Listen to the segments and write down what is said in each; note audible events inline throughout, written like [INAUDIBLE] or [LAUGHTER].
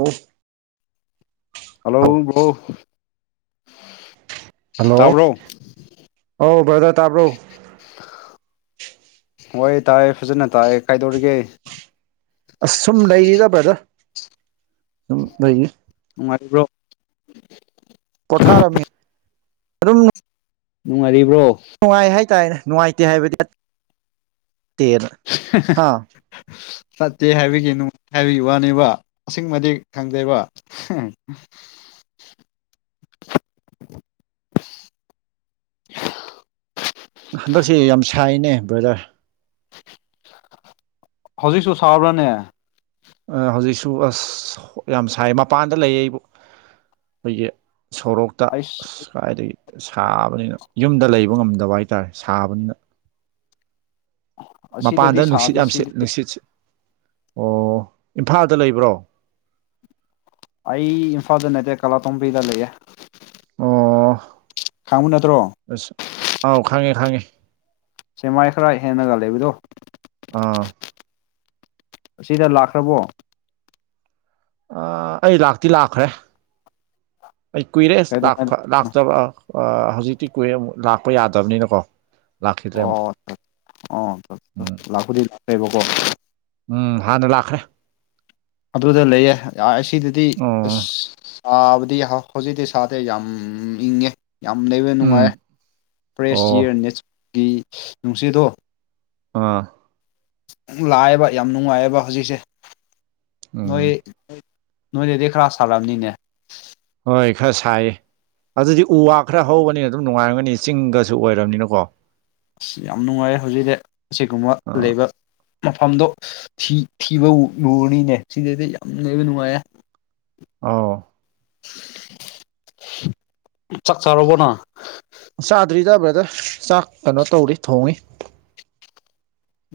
ꯑꯣ ꯍꯜꯂꯣ ꯍꯥꯎ bro hello ꯇꯥꯕ꯭ꯔꯣ ꯑꯧ ꯕ꯭ꯔꯗ ꯇꯥꯕ꯭ꯔꯣ ꯍꯣꯏ ꯇꯥꯏꯑꯦ ꯐꯖꯅ ꯇꯥꯏꯑꯦ ꯀꯩꯗꯧꯔꯤꯒꯦ ꯑꯁ ꯁꯨꯝ ꯂꯩꯔꯤꯗ ꯕ꯭ꯔꯗ ꯗꯨꯝ ꯂꯩꯔꯤ ꯅꯨꯡꯉꯥꯏꯔꯤꯕ꯭ꯔꯣ ꯄꯣꯊꯥꯔꯝꯃꯤ ꯑꯗꯨꯝ ꯅꯨꯡꯉꯥꯏꯔꯤꯕ꯭ꯔꯣ ꯇꯥꯏꯅ ꯅꯨꯡꯉꯥꯏꯇꯦ ꯍꯥꯏꯕꯗꯤ [UNINTELLIGIBLE] ꯇꯦꯅ ꯑꯥ ꯆꯠꯇꯦ ꯍꯥꯏꯕꯒꯤ ꯅꯨꯡ ꯍꯥꯏꯕꯒꯤ ꯋꯥꯅꯦꯕ ꯑꯁꯦꯡꯕꯗꯤ ꯈꯪꯗꯦꯕ ꯍꯦ ꯍꯦ [INAUDIBLE] [INAUDIBLE] ꯍꯟꯗꯛꯁꯤ ꯌꯥꯝ ꯁꯥꯏꯅꯦ ꯕ꯭ꯔꯗꯔ ꯍꯧꯖꯤꯛꯁꯨ ꯁꯥꯕ꯭ꯔꯅꯦ ꯍꯧꯖꯤꯛꯁꯨ ꯑꯁ ꯌꯥꯝ ꯁꯥꯏ ꯃꯄꯥꯟꯗ ꯂꯩꯌꯦ ꯑꯩꯕꯨ ꯈꯣꯏꯒꯤ ꯁꯣꯔꯣꯛꯇ ꯑꯩꯁ ꯑꯁ ꯀꯥꯏꯗꯒꯤ ꯁꯥꯕꯅꯤꯅ ꯌꯨꯝꯗ ꯂꯩꯕ ꯉꯝꯗꯕ ꯍꯥꯏꯇꯥꯔꯦ ꯁꯥꯕꯅꯤꯅ ꯃꯄꯥꯟꯗ ꯑꯁꯤꯗꯗꯤ ꯅꯨꯡꯁꯤꯠ ꯁꯥꯗꯦ ꯌꯥꯝꯁꯤꯠ ꯁꯤꯗꯗꯤ ꯅꯨꯡꯁꯤꯠꯁꯤ ꯑꯣ ꯏꯝꯐꯥꯜꯗ ꯂꯩꯕ꯭ꯔꯣ ꯑꯩ ꯏꯝꯐꯥꯜꯗ ꯅꯠꯇꯦ ꯀꯥꯂꯥꯇꯣꯝꯕꯤꯗ ꯂꯩꯌꯦ ꯑꯣ ꯈꯥꯡꯕ ꯅꯠꯇ꯭ꯔꯣ ꯑꯁ ꯑꯥꯎ ꯈꯪꯉꯦ ꯈꯪꯉꯦ ꯁꯦꯃꯥꯏ ꯈꯔ ꯍꯦꯟꯅꯒ ꯂꯩꯕꯗꯣ ꯑꯥ ꯑꯁꯤꯗ ꯂꯥꯛꯈ꯭ꯔꯕꯣ ꯑ ꯑꯩ ꯂꯥꯛꯇꯤ ꯂꯥꯛꯈ꯭ꯔꯦ ꯑꯩ ꯀꯨꯏꯔꯦ ꯀꯩꯗꯧꯉꯩ ꯂꯥꯛꯄ ꯂꯥꯛꯇꯕ ꯑ ꯍꯧꯖꯤꯛꯇꯤ ꯀꯨꯏꯔꯦ ꯂꯥꯛꯄ ꯌꯥꯗꯕꯅꯤꯅꯀꯣ ꯂꯥꯛꯈꯤꯗ꯭ꯔꯦ ꯑꯃꯨꯛ ꯑꯣ ꯑꯣ ꯎꯝ ꯑꯣ ꯂꯥꯛꯄꯨꯗꯤ ꯂꯥꯛꯑꯦꯕꯀꯣ ꯎꯝ ꯍꯥꯟꯅ ꯂꯥꯛꯈ꯭ꯔꯦ ꯑꯗꯨꯗ ꯂꯩꯔꯦ ꯑꯁꯤꯗꯗꯤ ꯑꯣ ꯑꯁ ꯇꯥꯕꯗꯤ ꯍꯧꯖꯤꯛꯇꯤ ꯁꯥꯗꯦ ꯌꯥꯝ ꯏꯪꯉꯦ ꯌꯥꯝ ꯂꯩꯕ ꯎꯝ ꯅꯨꯡꯉꯥꯏ ꯐ꯭ꯔꯦꯁ ꯑꯣ ꯏꯌꯥꯔ ꯅꯦꯇꯔꯀꯤ ꯅꯨꯡꯁꯤꯗꯣ ꯑꯥ ꯂꯥꯛꯑꯦꯕ ꯌꯥꯝ ꯅꯨꯡꯉꯥꯏꯌꯦꯕ ꯍꯧꯖꯤꯛꯁꯦ ꯎꯝ ꯅꯣꯏ ꯅꯣꯏꯗꯗꯤ ꯈ꯭ꯔꯥ ꯁꯥꯔꯝꯅꯤꯅꯦ ꯍꯣꯏ ꯈ꯭ꯔ ꯁꯥꯏꯌꯦ ꯑꯗꯨꯗꯤ ꯎ ꯋꯥ ꯈ꯭ꯔ ꯍꯧꯕꯅꯤꯅ ꯑꯗꯨꯝ ꯅꯨꯡꯉꯥꯏꯔꯝꯒꯅꯤ ꯆꯤꯡꯗꯁꯨ ꯑꯣꯏꯔꯝꯅꯤꯅꯀꯣ ꯑꯁ ꯌꯥꯝ ꯅꯨꯡꯉꯥꯏ ꯍꯧꯖꯤꯛꯇꯤ ꯑꯁꯤꯒꯨꯝꯕ ꯑꯥ ꯂꯩꯕ ꯃꯐꯝꯗꯣ ꯊꯤ ꯊꯤꯕ ꯂꯨꯔꯅꯤꯅꯦ ꯁꯤꯗꯗꯤ ꯌꯥꯝ ꯂꯩꯕ ꯅꯨꯡꯉꯥꯏꯌꯦ ꯑꯥꯎ ꯆꯥꯛ ꯆꯥꯔꯕꯣꯅ ꯆꯥꯗ꯭ꯔꯤꯗ ꯕ꯭ꯔꯗꯔ ꯆꯥꯛ ꯀꯅꯣ ꯇꯧꯔꯤ ꯊꯣꯡꯉꯤ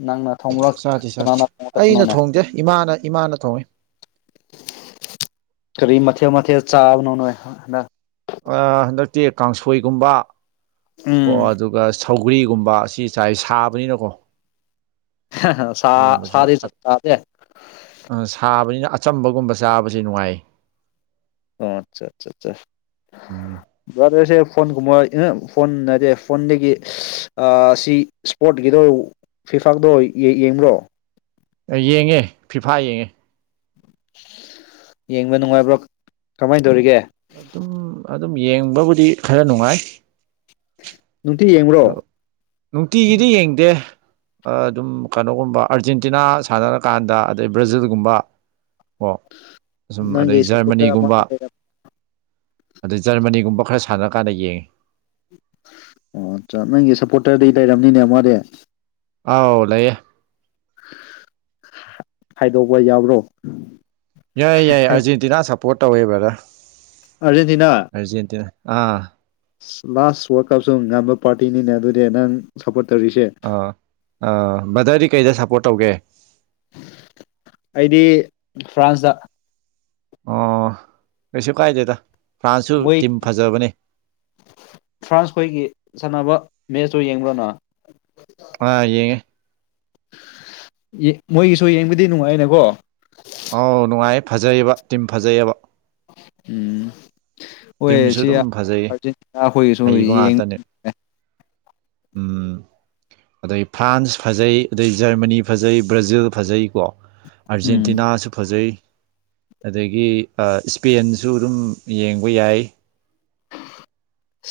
ꯅꯪꯅ ꯊꯣꯡꯕ꯭ꯔꯥ ꯆꯥꯗꯤ ꯆꯥꯗꯤ ꯀꯅꯥꯅ ꯑꯩꯅ ꯊꯣꯡꯉꯕꯅꯣꯅꯦ ꯊꯣꯡꯗꯦ ꯏꯃꯥꯅ ꯏꯃꯥꯅ ꯊꯣꯡꯉꯤ ꯀ꯭ꯔꯤ ꯃꯊꯦꯜ ꯃꯊꯦꯜ ꯆꯥꯕꯅꯣ ꯅꯣꯏ ꯍꯟꯗꯛ ꯑ ꯍꯟꯗꯛꯇꯤ ꯀꯥꯡꯁꯣꯏꯒꯨꯝꯕ ꯀꯣ ꯎꯝ ꯑꯗꯨꯒ ꯁꯧꯒ꯭ꯔꯤꯒꯨꯝꯕ ꯁꯤ ꯆꯥꯏ ꯁꯥꯕꯅꯤꯅꯀꯣ ꯁꯥ ꯀꯔꯤꯒꯨꯝꯕꯁꯤꯅ ꯁꯥꯗꯤ ꯆꯥꯗꯦ ꯑ ꯁꯥꯕꯅꯤꯅ ꯑꯆꯝꯕꯒꯨꯝꯕ ꯆꯥꯕꯁꯤ ꯅꯨꯡꯉꯥꯏ ꯑꯣ ꯑꯆꯥ ꯑꯆꯥ ꯆ ꯎꯝ ꯕ꯭ꯔꯗꯔꯁꯦ ꯐꯣꯟꯒꯨꯝꯕ ꯑꯩ ꯐꯣꯟ ꯅꯠꯇꯦ ꯐꯣꯟꯗꯒꯤ ꯑꯁꯤ ꯁ꯭ꯄꯣꯔꯠꯀꯤꯗꯣ ꯐꯤꯐꯥꯜꯗꯣ ꯌꯦꯡꯕ꯭ꯔꯣ ꯌꯦꯡꯉꯦ ꯐꯤꯐꯥ ꯌꯦꯡꯉꯦ [INAUDIBLE] ꯌꯦꯡꯕ ꯅꯨꯡꯉꯥꯏꯕ꯭ꯔꯣ ꯀꯃꯥꯏ ꯇꯧꯔꯤꯒꯦ ꯑꯗꯨꯝ ꯑꯗꯨꯝ ꯌꯦꯡꯕꯕꯨꯗꯤ ꯈꯔ ꯅꯨꯡꯉꯥꯏ ꯅꯨꯡꯇꯤ ꯑꯗꯣ ꯌꯦꯡꯕ꯭ꯔꯣ ꯅꯨꯡꯇꯤꯒꯤꯗꯤ ꯌꯦꯡꯗꯦ ꯑꯗꯨꯝ ꯀꯩꯅꯣꯒꯨꯝꯕ ꯑꯥꯔꯖꯦꯟꯇꯤꯅꯥ ꯁꯥꯟꯅꯔꯀꯥꯟꯗ ꯑꯗꯩ ꯕ꯭ꯔꯥꯖꯤꯜꯒꯨꯝꯕ ꯑꯣ ꯑꯁꯨꯝ ꯅꯪꯒꯤ ꯑꯗꯩ ꯁꯞꯄꯣꯔꯇꯔ ꯖꯔꯃꯅꯤꯒꯨꯝꯕ ꯑꯃꯗꯤ ꯂꯩꯔꯝ ꯑꯗꯩ ꯖꯔꯃꯅꯤꯒꯨꯝꯕ ꯈꯔ ꯁꯥꯟꯅꯔ ꯀꯥꯟꯗ ꯌꯦꯡꯉꯦ ꯑꯣ ꯑꯆꯥ ꯅꯪꯒꯤ ꯁꯞꯄꯣꯔꯇꯔꯗꯤ ꯂꯩꯔꯝꯅꯤꯅꯦ ꯑꯃꯗꯤ ꯑꯥꯎ ꯂꯩꯌꯦ ꯍꯥꯢꯗꯣꯛꯄ ꯌꯥꯕ꯭ꯔꯣ ꯌꯥꯏꯌꯦ ꯌꯥꯏꯌꯦ ꯑꯥꯔꯖꯦꯟꯇꯤꯅꯥ ꯁꯞꯄꯣꯔꯠ ꯇꯧꯋꯦ ꯕ꯭ꯔꯗꯔ ꯑꯔꯖꯦꯟꯇꯤꯅꯥ ꯑꯥꯔꯖꯦꯟꯇꯤꯅꯥ ꯑꯥ ꯂꯥꯁ ꯋꯥ꯭ꯔꯜꯗ ꯀꯞꯁꯨ ꯉꯝꯕ ꯄꯥꯔꯇꯤꯅꯤꯅꯦ ꯑꯗꯨꯗꯤ ꯅꯪ ꯁꯞꯄꯣ꯭ꯔꯠ ꯑꯥ ꯑꯥ ꯕꯗ꯭ꯔꯗꯤ ꯀꯩꯗ ꯁꯞꯄꯣ꯭ꯔꯠ ꯇꯧꯒꯦ ꯑꯩꯗꯤ ꯐ꯭ꯔꯥꯟꯁꯇ ꯑꯣ ꯀꯩꯁꯨ ꯀꯥꯏꯗꯦꯗ ꯐ꯭ꯔꯥꯟꯁꯁꯨ ꯃꯣꯏ ꯇꯤꯝ ꯐꯖꯕꯅꯦ ꯐ꯭ꯔꯥꯟꯁ ꯈꯣꯏꯒꯤ ꯁꯥꯟꯅꯕ ꯃꯦꯠꯁꯇꯣ ꯌꯦꯡꯕ꯭ꯔ ꯅꯪ ꯑꯥ ꯌꯦꯡꯉꯦ ꯌꯦ ꯃꯣꯏꯒꯤꯁꯨ ꯌꯦꯡꯕꯗꯤ ꯅꯨꯡꯉꯥꯏꯅꯦꯀꯣ ꯑꯧ ꯅꯨꯡꯉꯥꯏ ꯐꯖꯩꯕ ꯇꯤꯝ ꯐꯖꯩꯌꯦꯕ ꯎꯝ ꯍꯣꯏ ꯇꯤꯝꯁꯨ ꯁꯤ ꯑꯗꯨꯝ ꯐꯖꯩ ꯑꯥꯔꯖꯦꯟꯇꯤꯅꯥ ꯈꯣꯏꯒꯤꯁꯨ ꯍꯩꯕ ꯌꯦꯡꯕ ꯉꯥꯛꯇꯅꯦ ꯅꯨꯡꯉꯥꯏ ꯎꯝ ꯑꯗꯩ ꯐ꯭ꯔꯥꯟꯁ ꯐꯖꯩ ꯑꯗꯩ ꯖ꯭ꯔꯃꯅꯤ ꯐꯖꯩ ꯕ꯭ꯔꯥꯖꯤꯜ ꯐꯖꯩ ꯀꯣ ꯎꯝ ꯑꯥꯔꯖꯦꯟꯇꯤꯅꯥꯁꯨ ꯐꯖꯩ ꯑꯗꯒꯤ ꯁ꯭ꯄꯦꯟꯁꯨ ꯑꯗꯨꯝ ꯌꯦꯡꯕ ꯌꯥꯏ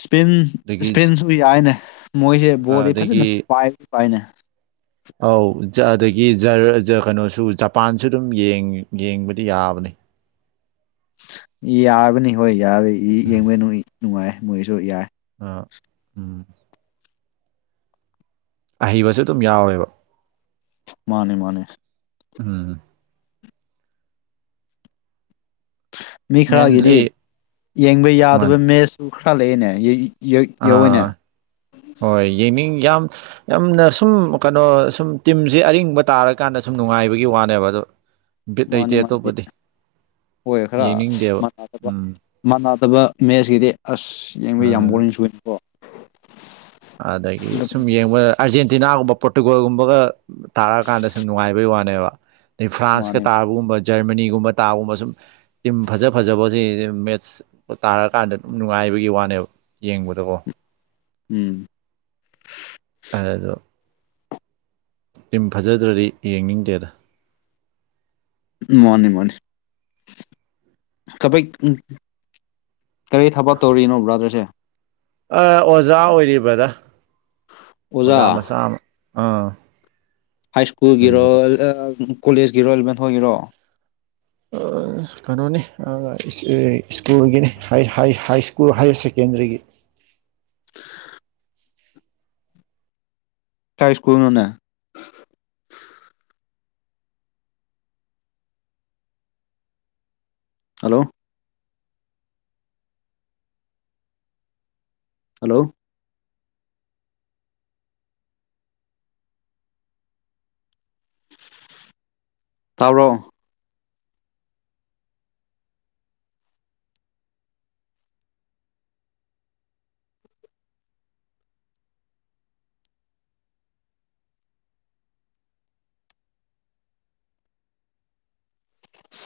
ꯁ꯭ꯄꯤꯟ ꯑꯗꯒꯤ ꯁ꯭ꯄꯤꯟꯖꯨ ꯌꯥꯏꯅꯦ ꯃꯣꯏꯖꯦ ꯕꯣꯜꯗꯤ ꯐꯖꯅ ꯑꯗꯒꯤ ꯄꯥꯏ ꯄꯥꯏꯅꯦ ꯑꯧ ꯑꯗꯒꯤ ꯖꯔ ꯖꯔ ꯀꯩꯅꯣꯁꯨ ꯖꯄꯥꯟꯁꯨ ꯑꯗꯨꯝ ꯌꯦꯡ ꯌꯦꯡꯕꯗꯤ ꯌꯥꯕꯅꯦ [INAUDIBLE] ꯌꯥꯕꯅꯤ ꯍꯣꯏ ꯌꯥꯕ ꯌꯦꯡꯕ ꯅꯨꯡ ꯅꯨꯡꯉꯥꯏ ꯃꯣꯏꯁꯨ ꯌꯥꯏ ꯑꯥ ꯎꯝ ꯑꯍꯩꯕꯁꯨꯦ ꯑꯗꯨꯝ ꯌꯥꯎꯋꯦꯕ ꯃꯥꯅꯦ ꯃꯥꯅꯦ ꯎꯝ ꯃꯤ ꯈꯔꯒꯤꯗꯤ ꯃꯦꯟꯂꯤ ꯌꯦꯡꯕ ꯌꯥꯗꯕ ꯃꯦ꯭ꯠꯁꯁꯨ ꯈꯔ ꯂꯩꯌꯦꯅꯦ ꯌꯧꯋꯤꯅꯦ ꯑꯥ ꯍꯣꯏ ꯌꯦꯡꯅꯤꯡ ꯌꯥꯝ ꯌꯥꯝꯅ ꯁꯨꯝ ꯀꯩꯅꯣ ꯁꯨꯝ ꯇꯤꯝꯖꯦ ꯑꯔꯤꯡꯕ ꯇꯥꯔꯀꯥꯟꯗ ꯁꯨꯝ ꯅꯨꯡꯉꯥꯏꯕꯒꯤ ꯋꯥꯅꯦꯕ ꯑꯗꯣ ꯕꯤꯠ ꯂꯩꯇꯦ ꯃꯥꯅꯤ ꯃꯥꯅꯤ ꯑꯇꯣꯞꯄꯗꯤ ꯍꯣꯏ ꯈꯔ ꯌꯦꯡꯅꯤꯡꯗꯦꯕ ꯃꯥꯟꯅꯕ ꯎꯝ ꯐꯖꯗꯕ ꯃꯦ꯭ꯠꯁꯀꯤꯗꯤ ꯑꯁ ꯌꯦꯡꯕ ꯑ ꯌꯥꯝ ꯕꯣꯔꯤꯡ ꯆꯨꯌꯦꯀꯣ ꯑꯗꯒꯤ ꯁꯨꯝ ꯌꯦꯡꯕ ꯑꯥꯔꯖꯦꯟꯇꯤꯅꯥꯒꯨꯝꯕ ꯄꯣꯔꯇꯨꯒꯜꯒꯨꯝꯕꯒ ꯇꯥꯔꯛꯑꯀꯥꯟꯗ ꯁꯨꯝ ꯅꯨꯡꯉꯥꯏꯕꯩ ꯋꯥꯅꯦꯕ ꯐ꯭ꯔꯥꯟꯁ ꯀ ꯃꯥꯅꯦ ꯇꯥꯕꯒꯨꯝꯕ ꯖ꯭ꯔꯃꯅꯤꯒꯨꯝꯕ ꯇꯥꯒꯨꯝꯕ ꯁꯨꯝ ꯇꯤꯝ ꯐꯖ ꯐꯖꯕꯖꯦ ꯃꯦ꯭ꯠꯁ ꯇꯥꯔꯛꯀꯥꯟꯗ ꯑꯗꯨꯝ ꯅꯨꯡꯉꯥꯏ ꯍꯥꯏꯕꯒꯤ ꯋꯥꯅꯦꯕ ꯌꯦꯡꯕꯗꯀꯣ ꯎꯝ ꯑꯗꯣ ꯇꯤꯝ ꯐꯖꯗ꯭ꯔꯔꯤ ꯌꯦꯡꯅꯤꯡꯗꯦꯗ ꯃꯥꯅꯤ ꯃꯥꯅꯤ ꯀꯕꯤꯛ ꯀꯔꯤ ꯊꯕꯛ ꯇꯧꯔꯤꯅꯣ ꯕ꯭ꯔꯥꯗ꯭ꯔꯁꯦ ꯑꯣꯖꯥ ꯑꯣꯏꯔꯤ ꯕ꯭ꯔꯥꯗꯔ ꯑꯣꯖꯥ ꯃꯆꯥ ꯑꯃ ꯑꯥ ꯍꯥꯏ ꯁ꯭ꯀꯨꯜꯒꯤꯔꯣ ꯁ꯭ꯀꯨꯜꯒꯤ ꯀꯣꯂꯦꯖꯀꯤꯔꯣ ꯑꯦꯂꯕꯦꯟꯍꯣꯏꯒꯤꯔꯣ ꯑꯣ ꯀꯩꯅꯣꯅꯤ ꯁ꯭ꯀꯨꯜꯒꯤꯅꯤ ꯍꯥꯏ ꯍꯥꯏ ꯍꯥꯏꯁꯀ꯭ꯨꯜ ꯍꯥꯏꯌꯥꯔꯁꯦꯀꯦꯟꯗꯔꯤꯒꯤ [INAUDIBLE] [UNINTELLIGIBLE] ꯀꯥꯏ ꯁ꯭ꯀꯨꯜꯅꯣꯅꯦ ꯍꯜꯂꯣ ꯍꯜꯂꯣ ꯇꯥꯕ꯭ꯔꯣ